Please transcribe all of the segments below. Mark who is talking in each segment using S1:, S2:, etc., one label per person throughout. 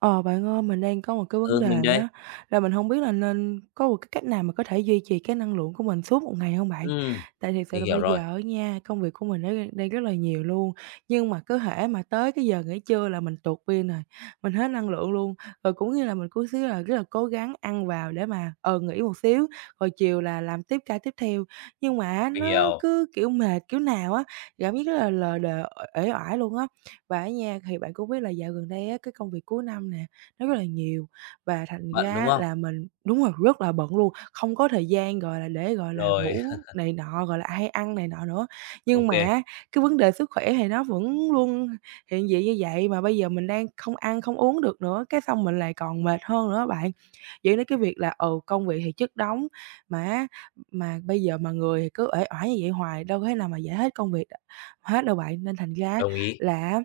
S1: Ờ, bạn ơi, mình đang có một cái vấn
S2: Ừ,
S1: đề
S2: mình đây.
S1: á, là mình hông biết là nên có một cái cách nào mà có thể duy trì cái năng lượng của mình suốt một ngày hông bạn?
S2: Ừm,
S1: Tại thiệt sự
S2: mình
S1: là
S2: hiểu
S1: bây
S2: rồi.
S1: giờ á nha, công việc của mình nó đang đang rất là nhiều luôn. Nhưng mà cứ hễ mà tới cái giờ nghỉ trưa là mình tụt pin rồi, mình hết năng lượng luôn. Rồi cũng như là mình cố xíu là rất là cố gắng ăn vào để mà, ừ, nghỉ một xíu, rồi chiều là làm tiếp ca tiếp theo. Nhưng mà á
S2: Mình
S1: nó
S2: hiểu.
S1: cứ kiểu mệt kiểu nào á, cảm giác rất là lờ đờ, uể uể oải luôn á. Và á nha, thì bạn cũng biết là dạo gần đây á, cái công việc cuối năm nè, nó rất là nhiều và thành
S2: Bận, đúng
S1: ra
S2: không?
S1: là mình đúng rồi, rất là bận luôn, không có thời gian, gọi là, để gọi là
S2: Rồi.
S1: ngủ này nọ, gọi là, hay ăn này nọ nữa.
S2: Ô
S1: Nhưng mà
S2: kê.
S1: á cái vấn đề sức khỏe thì nó vẫn luôn hiện diện như vậy mà bây giờ mình đang không ăn, không uống được nữa, cái xong mình lại còn mệt hơn nữa á bạn. Dẫn đến cái việc là, ừ, công việc thì chất đống, mà, á, mà bây giờ mà người thì cứ uể oải như vậy hoài, đâu có thể nào mà giải hết công việc hết đâu bạn. Nên thành ra á
S2: Đồng ý.
S1: là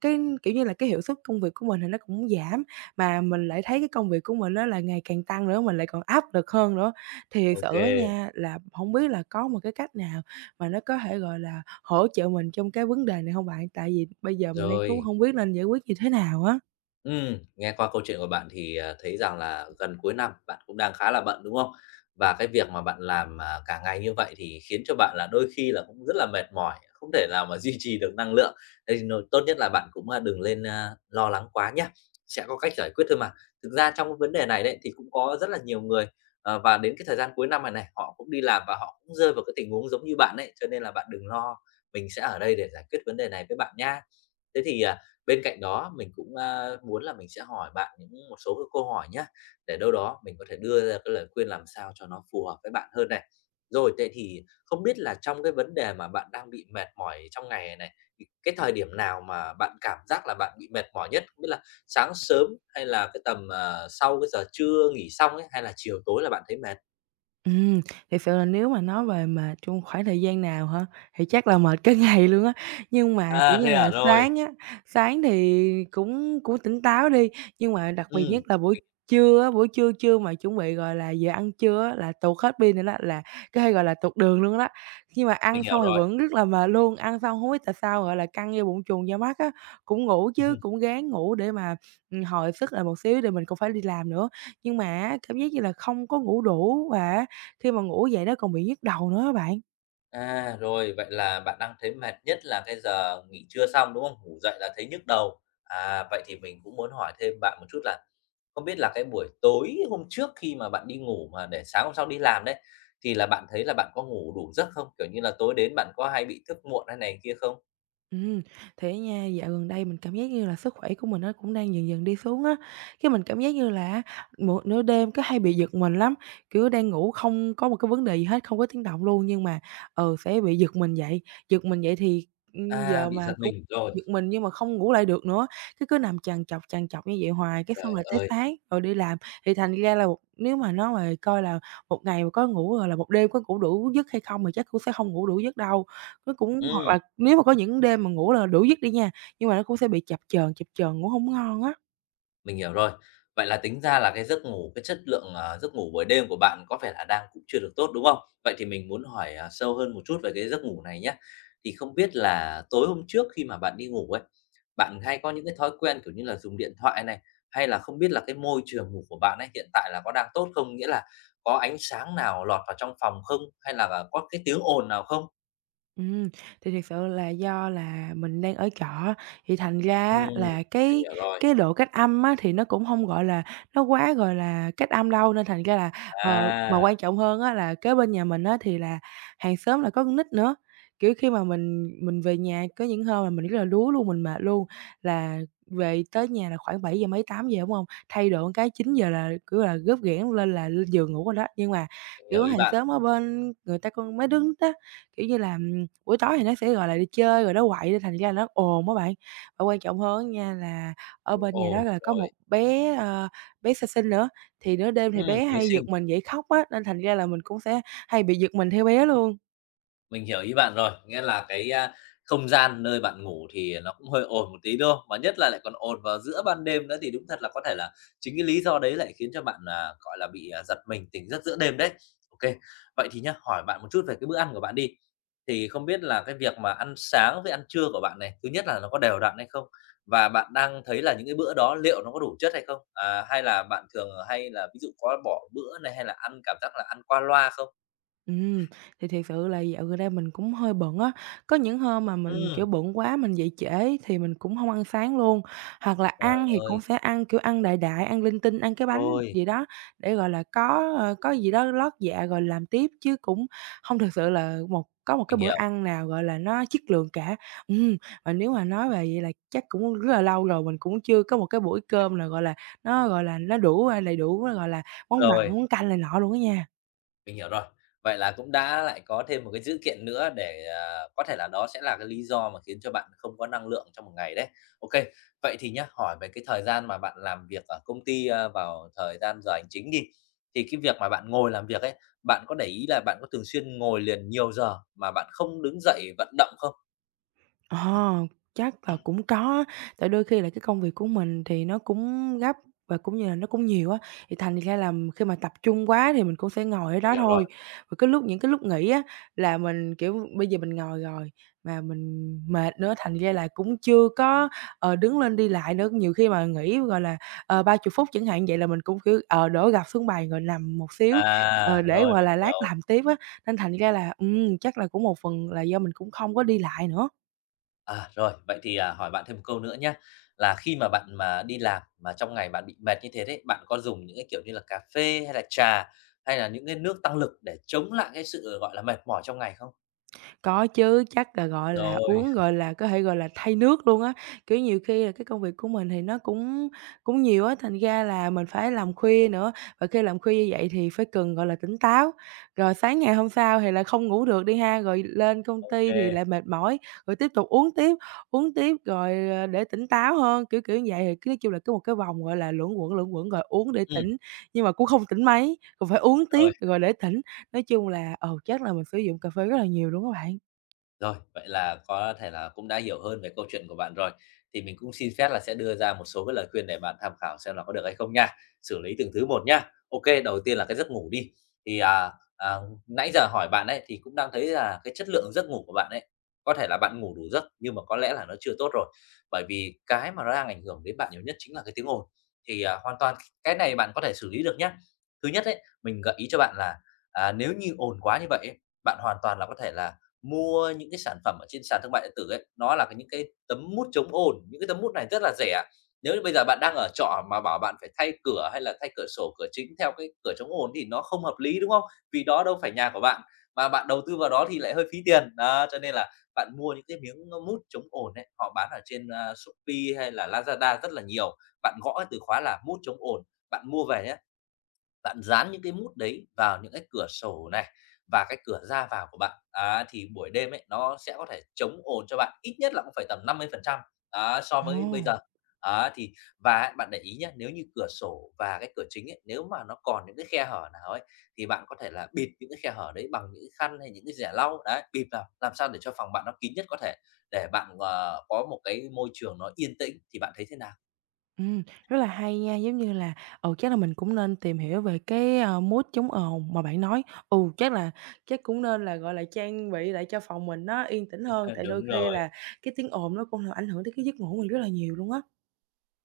S1: cái, kiểu như là, cái hiệu suất công việc của mình thì nó cũng giảm, mà mình lại thấy cái công việc của mình á là ngày càng tăng nữa, mình lại còn áp lực hơn nữa. Thiệt
S2: Ô
S1: sự á
S2: kê.
S1: nha, là hổng biết là có một cái cách nào mà nó có thể, gọi là, hỗ trợ mình trong cái vấn đề này hông bạn? Tại vì bây giờ mình đang cũng
S2: Rồi.
S1: hông biết nên giải quyết như thế nào á.
S2: Ừm, nghe qua câu chuyện của bạn thì, à, thấy rằng là gần cuối năm bạn cũng đang khá là bận, đúng không? Và cái việc mà bạn làm, à, cả ngày như vậy thì khiến cho bạn là đôi khi là cũng rất là mệt mỏi, không thể nào mà duy trì được năng lượng, nên n tốt nhất là bạn cũng, a, đừng lên, a, lo lắng quá nhá. Sẽ có cách giải quyết thôi mà. Thực ra trong cái vấn đề này đấy, thì cũng có rất là nhiều người, ờ, và đến cái thời gian cuối năm này này, họ cũng đi làm và họ cũng rơi vào cái tình huống giống như bạn đấy, cho nên là bạn đừng lo, mình sẽ ở đây để giải quyết vấn đề này với bạn nha. Thế thì, à, bên cạnh đó, mình cũng, a, muốn là mình sẽ hỏi bạn những một số cái câu hỏi nhá, để đâu đó mình có thể đưa ra cái lời khuyên làm sao cho nó phù hợp với bạn hơn này. Rồi, thế thì không biết là trong cái vấn đề mà bạn đang bị mệt mỏi trong ngày này này, thì cái thời điểm nào mà bạn cảm giác là bạn bị mệt mỏi nhất? Tức là sáng sớm, hay là cái tầm, à, sau cái giờ trưa nghỉ xong ấy, hay là chiều tối là bạn thấy mệt?
S1: Ừm, thiệt sự là nếu mà nói về mệt trong khoảng thời gian nào hả? Thì chắc là mệt cả ngày luôn á. Nhưng mà kiểu
S2: À,
S1: như
S2: thế
S1: là
S2: à? Rồi.
S1: sáng á, sáng thì cũng cũng tỉnh táo đi, nhưng mà đặc biệt nhất
S2: Ừm.
S1: là buổi
S2: Mình
S1: trưa á, buổi trưa trưa mà chuẩn bị, gọi là, giờ ăn trưa á là tuột hết pin nữa đó, là cái, gọi là, tuột đường luôn đó. Nhưng mà ăn
S2: Mình
S1: xong
S2: hiểu
S1: thì
S2: rồi.
S1: vẫn rất là mệt luôn, ăn xong hông biết tại sao, gọi là căng da bụng chùng da mắt á, cũng ngủ chứ,
S2: Ừm.
S1: cũng ráng ngủ để mà, ừm, hồi sức lại một xíu tại mình cũng phải đi làm nữa. Nhưng mà á cảm giác như là không có ngủ đủ, và á khi mà ngủ dậy nó còn bị nhức đầu nữa á bạn.
S2: À, rồi, vậy là bạn đang thấy mệt nhất là cái giờ nghỉ trưa xong, đúng không? Ngủ dậy là thấy nhức đầu, à, vậy thì mình cũng muốn hỏi thêm bạn một chút là không biết là cái buổi tối hôm trước khi mà bạn đi ngủ mà để sáng hôm sau đi làm đấy, thì là bạn thấy là bạn có ngủ đủ giấc không? Kiểu như là tối đến bạn có hay bị thức muộn hay này kia không?
S1: Ừm, thì á nha, dạo gần đây mình cảm giác như là sức khỏe của mình nó cũng đang dần dần đi xuống á. Cái mình cảm giác như là á một nửa đêm cứ hay bị giật mình lắm. Kiểu đang ngủ không có một cái vấn đề gì hết, không có tiếng động luôn nhưng mà, ờ, sẽ bị giật mình dậy, giật mình dậy thì, ừm,
S2: À,
S1: giờ
S2: bị
S1: mà
S2: giật
S1: cũng
S2: mình, rồi.
S1: giật mình nhưng mà không ngủ lại được nữa, thế cứ nằm trằn trọc, trằn trọc như vậy hoài, cái xong
S2: Trời
S1: rồi tới
S2: ơi!
S1: sáng rồi đi làm. Thì thành ra là nếu mà nó mà coi là một ngày mà có ngủ hoặc là một đêm có ngủ đủ giấc hay không thì chắc cũng sẽ hông ngủ đủ giấc đâu. Nó cũng hoặc
S2: Ừm.
S1: là nếu mà có những đêm mà ngủ là đủ giấc đi nha, nhưng mà nó cũng sẽ bị chập chờn, chập chờn, ngủ hổng ngon á.
S2: Mình hiểu rồi, vậy là tính ra là cái giấc ngủ, cái chất lượng, ờ, giấc ngủ buổi đêm của bạn có vẻ là đang cũng chưa được tốt, đúng không? Vậy thì mình muốn hỏi, à, sâu hơn một chút về cái giấc ngủ này nhá, thì không biết là tối hôm trước khi mà bạn đi ngủ ấy, bạn hay có những cái thói quen kiểu như là dùng điện thoại này, hay là không biết là cái môi trường ngủ của bạn ấy, hiện tại là có đang tốt không? Nghĩa là có ánh sáng nào lọt vào trong phòng không? Hay là có cái tiếng ồn nào không?
S1: Ừm, thì thiệt sự là do là mình đang ở trọ á, thì thành ra
S2: Ừm,
S1: á là
S2: mình
S1: cái
S2: hiểu rồi.
S1: cái độ cách âm á, thì nó cũng hông, gọi là, nó quá, gọi là, cách âm đâu, nên thành ra là ờ, mà
S2: À!
S1: quan trọng hơn á, là kế bên nhà mình á thì là hàng xóm là có con nít nữa. Kiểu, khi mà mình mình về nhà, có những hôm là mình rất là đuối luôn, mình mệt luôn, là về tới nhà là khoảng bảy giờ mấy, 8:00, đúng hông? Thay đồ một cái, 9:00 là, kiểu là, rốp rẻng lên là lên giường ngủ rồi đó. Nhưng mà,
S2: Mình hiểu
S1: kiểu,
S2: ý
S1: hàng
S2: bạn.
S1: xóm ở bên người ta con mấy đứa [unintelligible] kiểu như, làm buổi tối thì nó sẽ, gọi là, đi chơi rồi nó quậy, nên thành ra là nó ồn á bạn. Và quan trọng hơn á nha, là ở
S2: Cũng
S1: bên nhà đó
S2: ồn,
S1: là có một
S2: rồi.
S1: bé, à, bé sơ sinh nữa, thì nửa đêm thì
S2: Ừm,
S1: bé
S2: mới
S1: hay
S2: sinh.
S1: giật mình dậy khóc á, nên thành ra là mình cũng sẽ hay bị giật mình theo bé luôn.
S2: Mình hiểu ý bạn rồi, nghĩa là cái, a, không gian nơi bạn ngủ thì nó cũng hơi ồn một tí, đúng hông? Mà nhất là lại còn ồn vào giữa ban đêm nữa, thì đúng thật là có thể là chính cái lý do đấy lại khiến cho bạn, à, gọi là, bị, à, giật mình tỉnh giấc giữa đêm đấy. OK. Vậy thì nhé, hỏi bạn một chút về cái bữa ăn của bạn đi, thì không biết là cái việc mà ăn sáng với ăn trưa của bạn này, thứ nhất là nó có đều đặn hay không? Và bạn đang thấy là những cái bữa đó liệu nó có đủ chất hay không? À, hay là bạn thường hay là ví dụ có bỏ bữa này, hay là ăn, cảm giác là, ăn qua loa không?
S1: Ừm, thì thiệt sự là dạo gần đây mình cũng hơi bận á, có những hôm mà mình, kiểu,
S2: Ừm!
S1: bận quá mình dậy trễ ấy, thì mình cũng hông ăn sáng luôn. Hoặc là
S2: Trời
S1: ăn thì cũng
S2: ơi.
S1: sẽ ăn, kiểu, ăn đại đại, ăn linh tinh, ăn cái bánh
S2: Rồi.
S1: gì đó để, gọi là, có, ờ, có gì đó lót dạ rồi làm tiếp, chứ cũng hông thực sự là một có một cái
S2: Mình
S1: bữa
S2: hiểu.
S1: ăn nào, gọi là, nó chất lượng cả. Ừm, và nếu mà nói về vậy là chắc cũng rất là lâu rồi mình cũng chưa có một cái buổi
S2: [unintelligible]
S1: cơm nào, gọi là, nó, gọi là, nó đủ, a, đầy đủ, gọi là, món mặn,
S2: Rồi.
S1: món canh này nọ luôn á nha.
S2: Mình hiểu rồi, vậy là cũng đã lại có thêm một cái dữ kiện nữa để, à, có thể là đó sẽ là cái lý do mà khiến cho bạn không có năng lượng trong một ngày đấy. Ô kê, vậy thì nhá, hỏi về cái thời gian mà bạn làm việc ở công ty, a, vào thời gian giờ hành chính đi. Thì cái việc mà bạn ngồi làm việc ấy, bạn có để ý là bạn có thường xuyên ngồi liền nhiều giờ mà bạn không đứng dậy vận động không?
S1: Ờ, chắc là cũng có, tại đôi khi là cái công việc của mình thì nó cũng gấp và cũng như là nó cũng nhiều á. Thì thành ra là khi mà tập trung quá thì mình cũng sẽ ngồi ở
S2: Mình
S1: đó
S2: hiểu
S1: thôi,
S2: rồi.
S1: và cái lúc những cái lúc nghỉ á là mình kiểu bây giờ mình ngồi rồi mà mình mệt nữa thành ra là cũng chưa có, ờ, đứng lên đi lại nữa. Nhiều khi mà nghỉ, gọi là, ờ, 30 phút chẳng hạn, vậy là mình cũng kiểu, ờ, đổ gập xuống bàn rồi nằm một xíu, ờ,
S2: À,
S1: để,
S2: rồi,
S1: gọi
S2: mình
S1: là, lát
S2: hiểu.
S1: làm tiếp á. Nên thành ra là, ừm, chắc là cũng một phần là do mình cũng không có đi lại nữa.
S2: À, rồi, vậy thì, à, hỏi bạn thêm một câu nữa nhá, là khi mà bạn mà đi làm mà trong ngày bạn bị mệt như thế đấy, bạn có dùng những cái kiểu như là cà phê hay trà hay là những cái nước tăng lực để chống lại cái sự, gọi là, mệt mỏi trong ngày không?
S1: Có chứ, chắc là, gọi là,
S2: Rồi.
S1: uống, gọi là, có thể gọi là thay nước luôn á. Kiểu, nhiều khi là cái công việc của mình thì nó cũng cũng nhiều á, thành ra là mình phải làm khuya nữa, và khi làm khuya như vậy thì phải cần, gọi là, tỉnh táo. Rồi sáng ngày hôm sau thì lại không ngủ được đi ha, rồi lên công
S2: Ô
S1: ty thì
S2: kê.
S1: lại mệt mỏi, rồi tiếp tục uống tiếp, uống tiếp rồi, ờ, để tỉnh táo hơn, kiểu kiểu vậy. Thì cứ, nói chung là, cứ một cái vòng, gọi là, luẩn quẩn, luẩn quẩn, rồi uống để
S2: Ừm.
S1: tỉnh nhưng mà cũng không tỉnh mấy, còn phải uống tiếp
S2: Rồi.
S1: rồi để tỉnh. Nói chung là, ừ, chắc là mình sử dụng cà phê rất là nhiều luôn á bạn.
S2: Rồi, vậy là có thể là cũng đã hiểu hơn về câu chuyện của bạn rồi. Thì mình cũng xin phép là sẽ đưa ra một số cái lời khuyên để bạn tham khảo xem là có được hay không nha, xử lý từng thứ một nha. Ô kê, đầu tiên là cái giấc ngủ đi, thì, à, à, nãy giờ hỏi bạn ấy thì cũng đang thấy là cái chất lượng giấc ngủ của bạn ấy, có thể là bạn ngủ đủ giấc nhưng mà có lẽ là nó chưa tốt rồi, bởi vì cái mà nó đang ảnh hưởng đến bạn nhiều nhất chính là cái tiếng ồn. Thì, à, hoàn toàn cái này bạn có thể xử lý được nhá. Thứ nhất ấy, mình gợi ý cho bạn là, à, nếu như ồn quá như vậy ấy, bạn hoàn toàn là có thể là mua những cái sản phẩm ở trên sàn thương mại điện tử ấy, nó là những cái tấm mút chống ồn, những cái tấm mút này rất là rẻ. Nếu như bây giờ bạn đang ở trọ mà bảo bạn phải thay cửa hay là thay cửa sổ, cửa chính theo cái cửa chống ồn thì nó không hợp lý, đúng không? Vì đó đâu phải nhà của bạn, mà bạn đầu tư vào đó thì lại hơi phí tiền. Đó, cho nên là bạn mua những cái miếng, a, mút chống ồn ấy, họ bán ở trên, a, Shopee hay là Lazada rất là nhiều. Bạn gõ từ khóa là "mút chống ồn", bạn mua về nhá, bạn dán những cái mút đấy vào những cái cửa sổ này, và cái cửa ra vào của bạn, á thì buổi đêm ấy nó sẽ có thể chống ồn cho bạn, ít nhất là cũng phải tầm 50% á, so với bây
S1: Ồ!
S2: giờ. Á, thì và á bạn để ý nhá, nếu như cửa sổ và cái cửa chính ấy, nếu mà nó còn những cái khe hở nào ấy, thì bạn có thể là bịt những cái khe hở đấy bằng những cái khăn hay là những cái giẻ lau. Đấy, bịt vào làm sao để cho phòng bạn nó kín nhất có thể, để bạn, ờ, có một cái môi trường nó yên tĩnh. Thì bạn thấy thế nào?
S1: Ừm, rất là hay nha, giống như là, ừ, chắc là mình cũng nên tìm hiểu về cái, ờ, mút chống ồn mà bạn nói. Ừ, chắc là chắc cũng nên là, gọi là, trang bị lại cho phòng mình nó yên tĩnh hơn, tại đôi
S2: Đúng
S1: khi
S2: rồi.
S1: là cái tiếng ồn nó cũng ảnh hưởng tới cái giấc ngủ của mình rất là nhiều luôn á.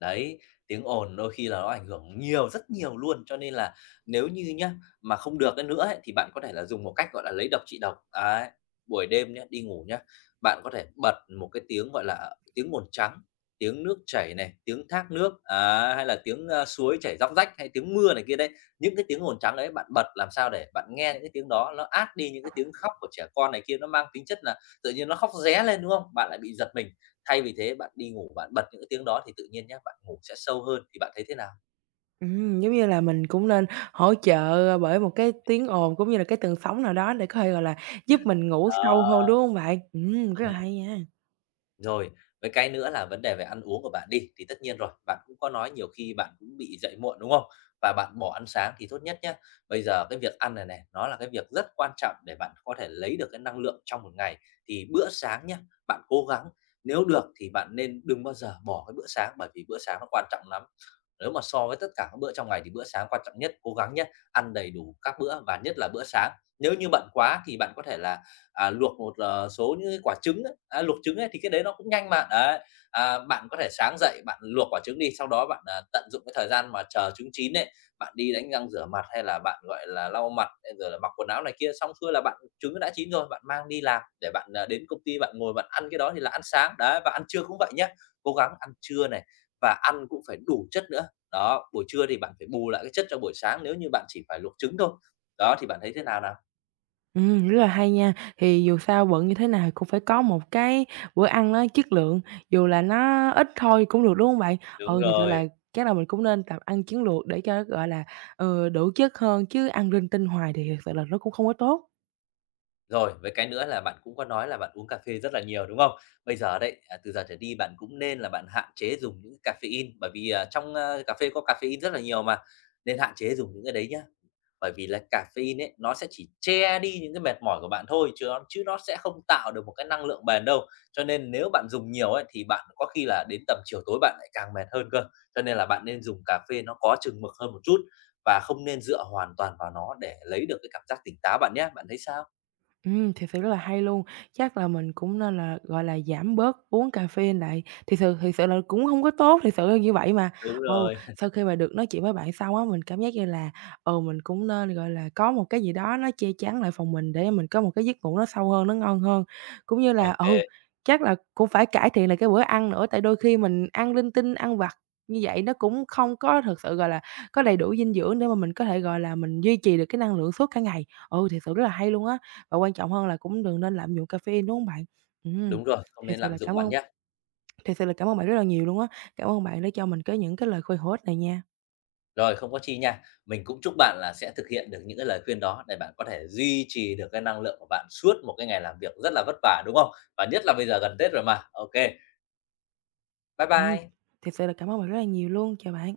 S2: Đấy, tiếng ồn đôi khi là nó ảnh hưởng nhiều, rất nhiều luôn, cho nên là nếu như nhá, mà không được, a, nữa ấy thì bạn có thể dùng một cách, gọi là, lấy độc trị độc, đấy. Buổi đêm nhá, đi ngủ nhá, bạn có thể bật một cái tiếng, gọi là, tiếng ồn trắng, tiếng nước chảy này, tiếng thác nước, đấy, hay là tiếng, ơ, suối chảy róc rách hay tiếng mưa này kia đấy. Những cái tiếng ồn trắng ấy bạn bật làm sao để bạn nghe những cái tiếng đó ló át đi những cái tiếng khóc của trẻ con này kia, nó mang tính chất là tự nhiên nó khóc ré lên, đúng không? Bạn lại bị giật mình. Thay vì thế, bạn đi ngủ, bạn bật những cái tiếng đó thì tự nhiên nhá, bạn ngủ sẽ sâu hơn thì bạn thấy thế nào?
S1: Ừm, giống như là, mình cũng nên hỗ trợ bởi một cái tiếng ồn cũng như là cái tần sóng nào đó để có thể, gọi là, giúp mình ngủ sâu
S2: Đó.
S1: hơn, đúng hông bạn? Ừm, rất là
S2: Ừm.
S1: hay nha.
S2: Rồi, với cái nữa là vấn đề về ăn uống của bạn đi, thì tất nhiên rồi, bạn cũng có nói nhiều khi bạn cũng bị dậy muộn, đúng không? Và bạn bỏ ăn sáng thì tốt nhất nhá, bây giờ cái việc ăn này này, nó là cái việc rất quan trọng để bạn có thể lấy được cái năng lượng trong một ngày, thì bữa sáng nhá, bạn cố gắng, nếu được thì bạn nên đừng bao giờ bỏ cái bữa sáng bởi vì bữa sáng nó quan trọng lắm. Nếu mà so với tất cả các bữa trong ngày thì bữa sáng quan trọng nhất, cố gắng nhớ, ăn đầy đủ các bữa và nhất là bữa sáng. Nếu như bận quá thì bạn có thể là, à, luộc một số những quả trứng ấy, a, luộc trứng ấy thì cái đấy nó cũng nhanh mà, đấy. À, bạn có thể sáng dậy bạn luộc quả trứng đi, sau đó bạn tận dụng cái thời gian mà chờ trứng chín ấy, bạn đi đánh răng rửa mặt hay là bạn, gọi là, lau mặt, hay rồi là mặc quần áo này kia. Xong xuôi là bạn trứng nó đã chín rồi, bạn mang đi làm để bạn, à, đến công ty bạn ngồi bạn ăn cái đó thì là ăn sáng. Đấy, và ăn trưa cũng vậy nhá, cố gắng ăn trưa này và ăn cũng phải đủ chất nữa. Đó, buổi trưa thì bạn phải bù lại cái chất trong buổi sáng nếu như bạn chỉ phải luộc trứng thôi. Đó thì bạn thấy thế nào nào?
S1: Ừm, rất là hay nha. Thì dù sao bận như thế nào cũng phải có một cái bữa ăn nó chất lượng, dù là nó ít thôi cũng được, đúng không bạn?
S2: Đúng
S1: Ừ, thiệt sự là
S2: rồi.
S1: chắc là mình cũng nên tập ăn chiến lược để cho, gọi là, ừ, đủ chất hơn chứ ăn rinh tinh hoài thì thiệt sự là nó cũng không có tốt.
S2: Rồi, với cái nữa là bạn cũng có nói là bạn uống cà phê rất là nhiều, đúng không? Bây giờ đấy, à, từ giờ trở đi, bạn cũng nên là bạn hạn chế dùng những caffeine bởi vì, à, trong, a, cà phê có caffeine rất là nhiều mà, nên hạn chế dùng những cái đấy nhá. Bởi vì là caffeine ấy, nó sẽ chỉ che đi những cái mệt mỏi của bạn thôi chứ nó chứ nó sẽ không tạo được một cái năng lượng bền đâu. Cho nên nếu bạn dùng nhiều ấy, thì bạn có khi là đến tầm chiều tối bạn lại càng mệt hơn cơ. Cho nên là bạn nên dùng cà phê nó có chừng mực hơn một chút và không nên dựa hoàn toàn vào nó để lấy được cái cảm giác tỉnh táo bạn nhá. Bạn thấy sao?
S1: Ừm, thiệt sự rất là hay luôn. Chắc là mình cũng nên là, gọi là, giảm bớt uống caffeine lại. Thiệt sự thiệt sự là nó cũng hông có tốt, thiệt sự là như vậy mà.
S2: Đúng
S1: Ừ,
S2: rồi.
S1: sau khi mà được nói chuyện với bạn xong á, mình cảm giác như là, ừ, mình cũng nên, gọi là, có một cái gì đó nó che chắn lại phòng mình để mình có một cái giấc ngủ nó sâu hơn, nó ngon hơn. Cũng như
S2: Ô
S1: là ừ,
S2: kê.
S1: chắc là cũng phải cải thiện lại cái bữa ăn nữa tại đôi khi mình ăn linh tinh, ăn vặt như vậy nó cũng không có thật sự, gọi là, có đầy đủ dinh dưỡng để mà mình có thể, gọi là, mình duy trì được cái năng lượng suốt cả ngày. Ừ, thiệt sự rất là hay luôn á. Và quan trọng hơn là cũng đừng nên lạm dụng caffeine, đúng không bạn? Ừm,
S2: Đúng rồi, không
S1: thiệt
S2: nên
S1: sự
S2: lạm
S1: là
S2: dụng
S1: cảm
S2: bạn
S1: ơn
S2: nhá.
S1: thiệt sự là cảm ơn bạn rất là nhiều luôn á. Cảm ơn bạn đã cho mình cái những cái lời khuyên hữu ích này nha.
S2: Rồi, không có chi nha. Mình cũng chúc bạn là sẽ thực hiện được những cái lời khuyên đó để bạn có thể duy trì được cái năng lượng của bạn suốt một cái ngày làm việc rất là vất vả, đúng không? Và nhất là bây giờ gần Tết rồi mà. Ô kê. Bái
S1: Ừm.
S2: bai!
S1: Thiệt sự là cảm ơn bạn rất là nhiều luôn. Chào bạn!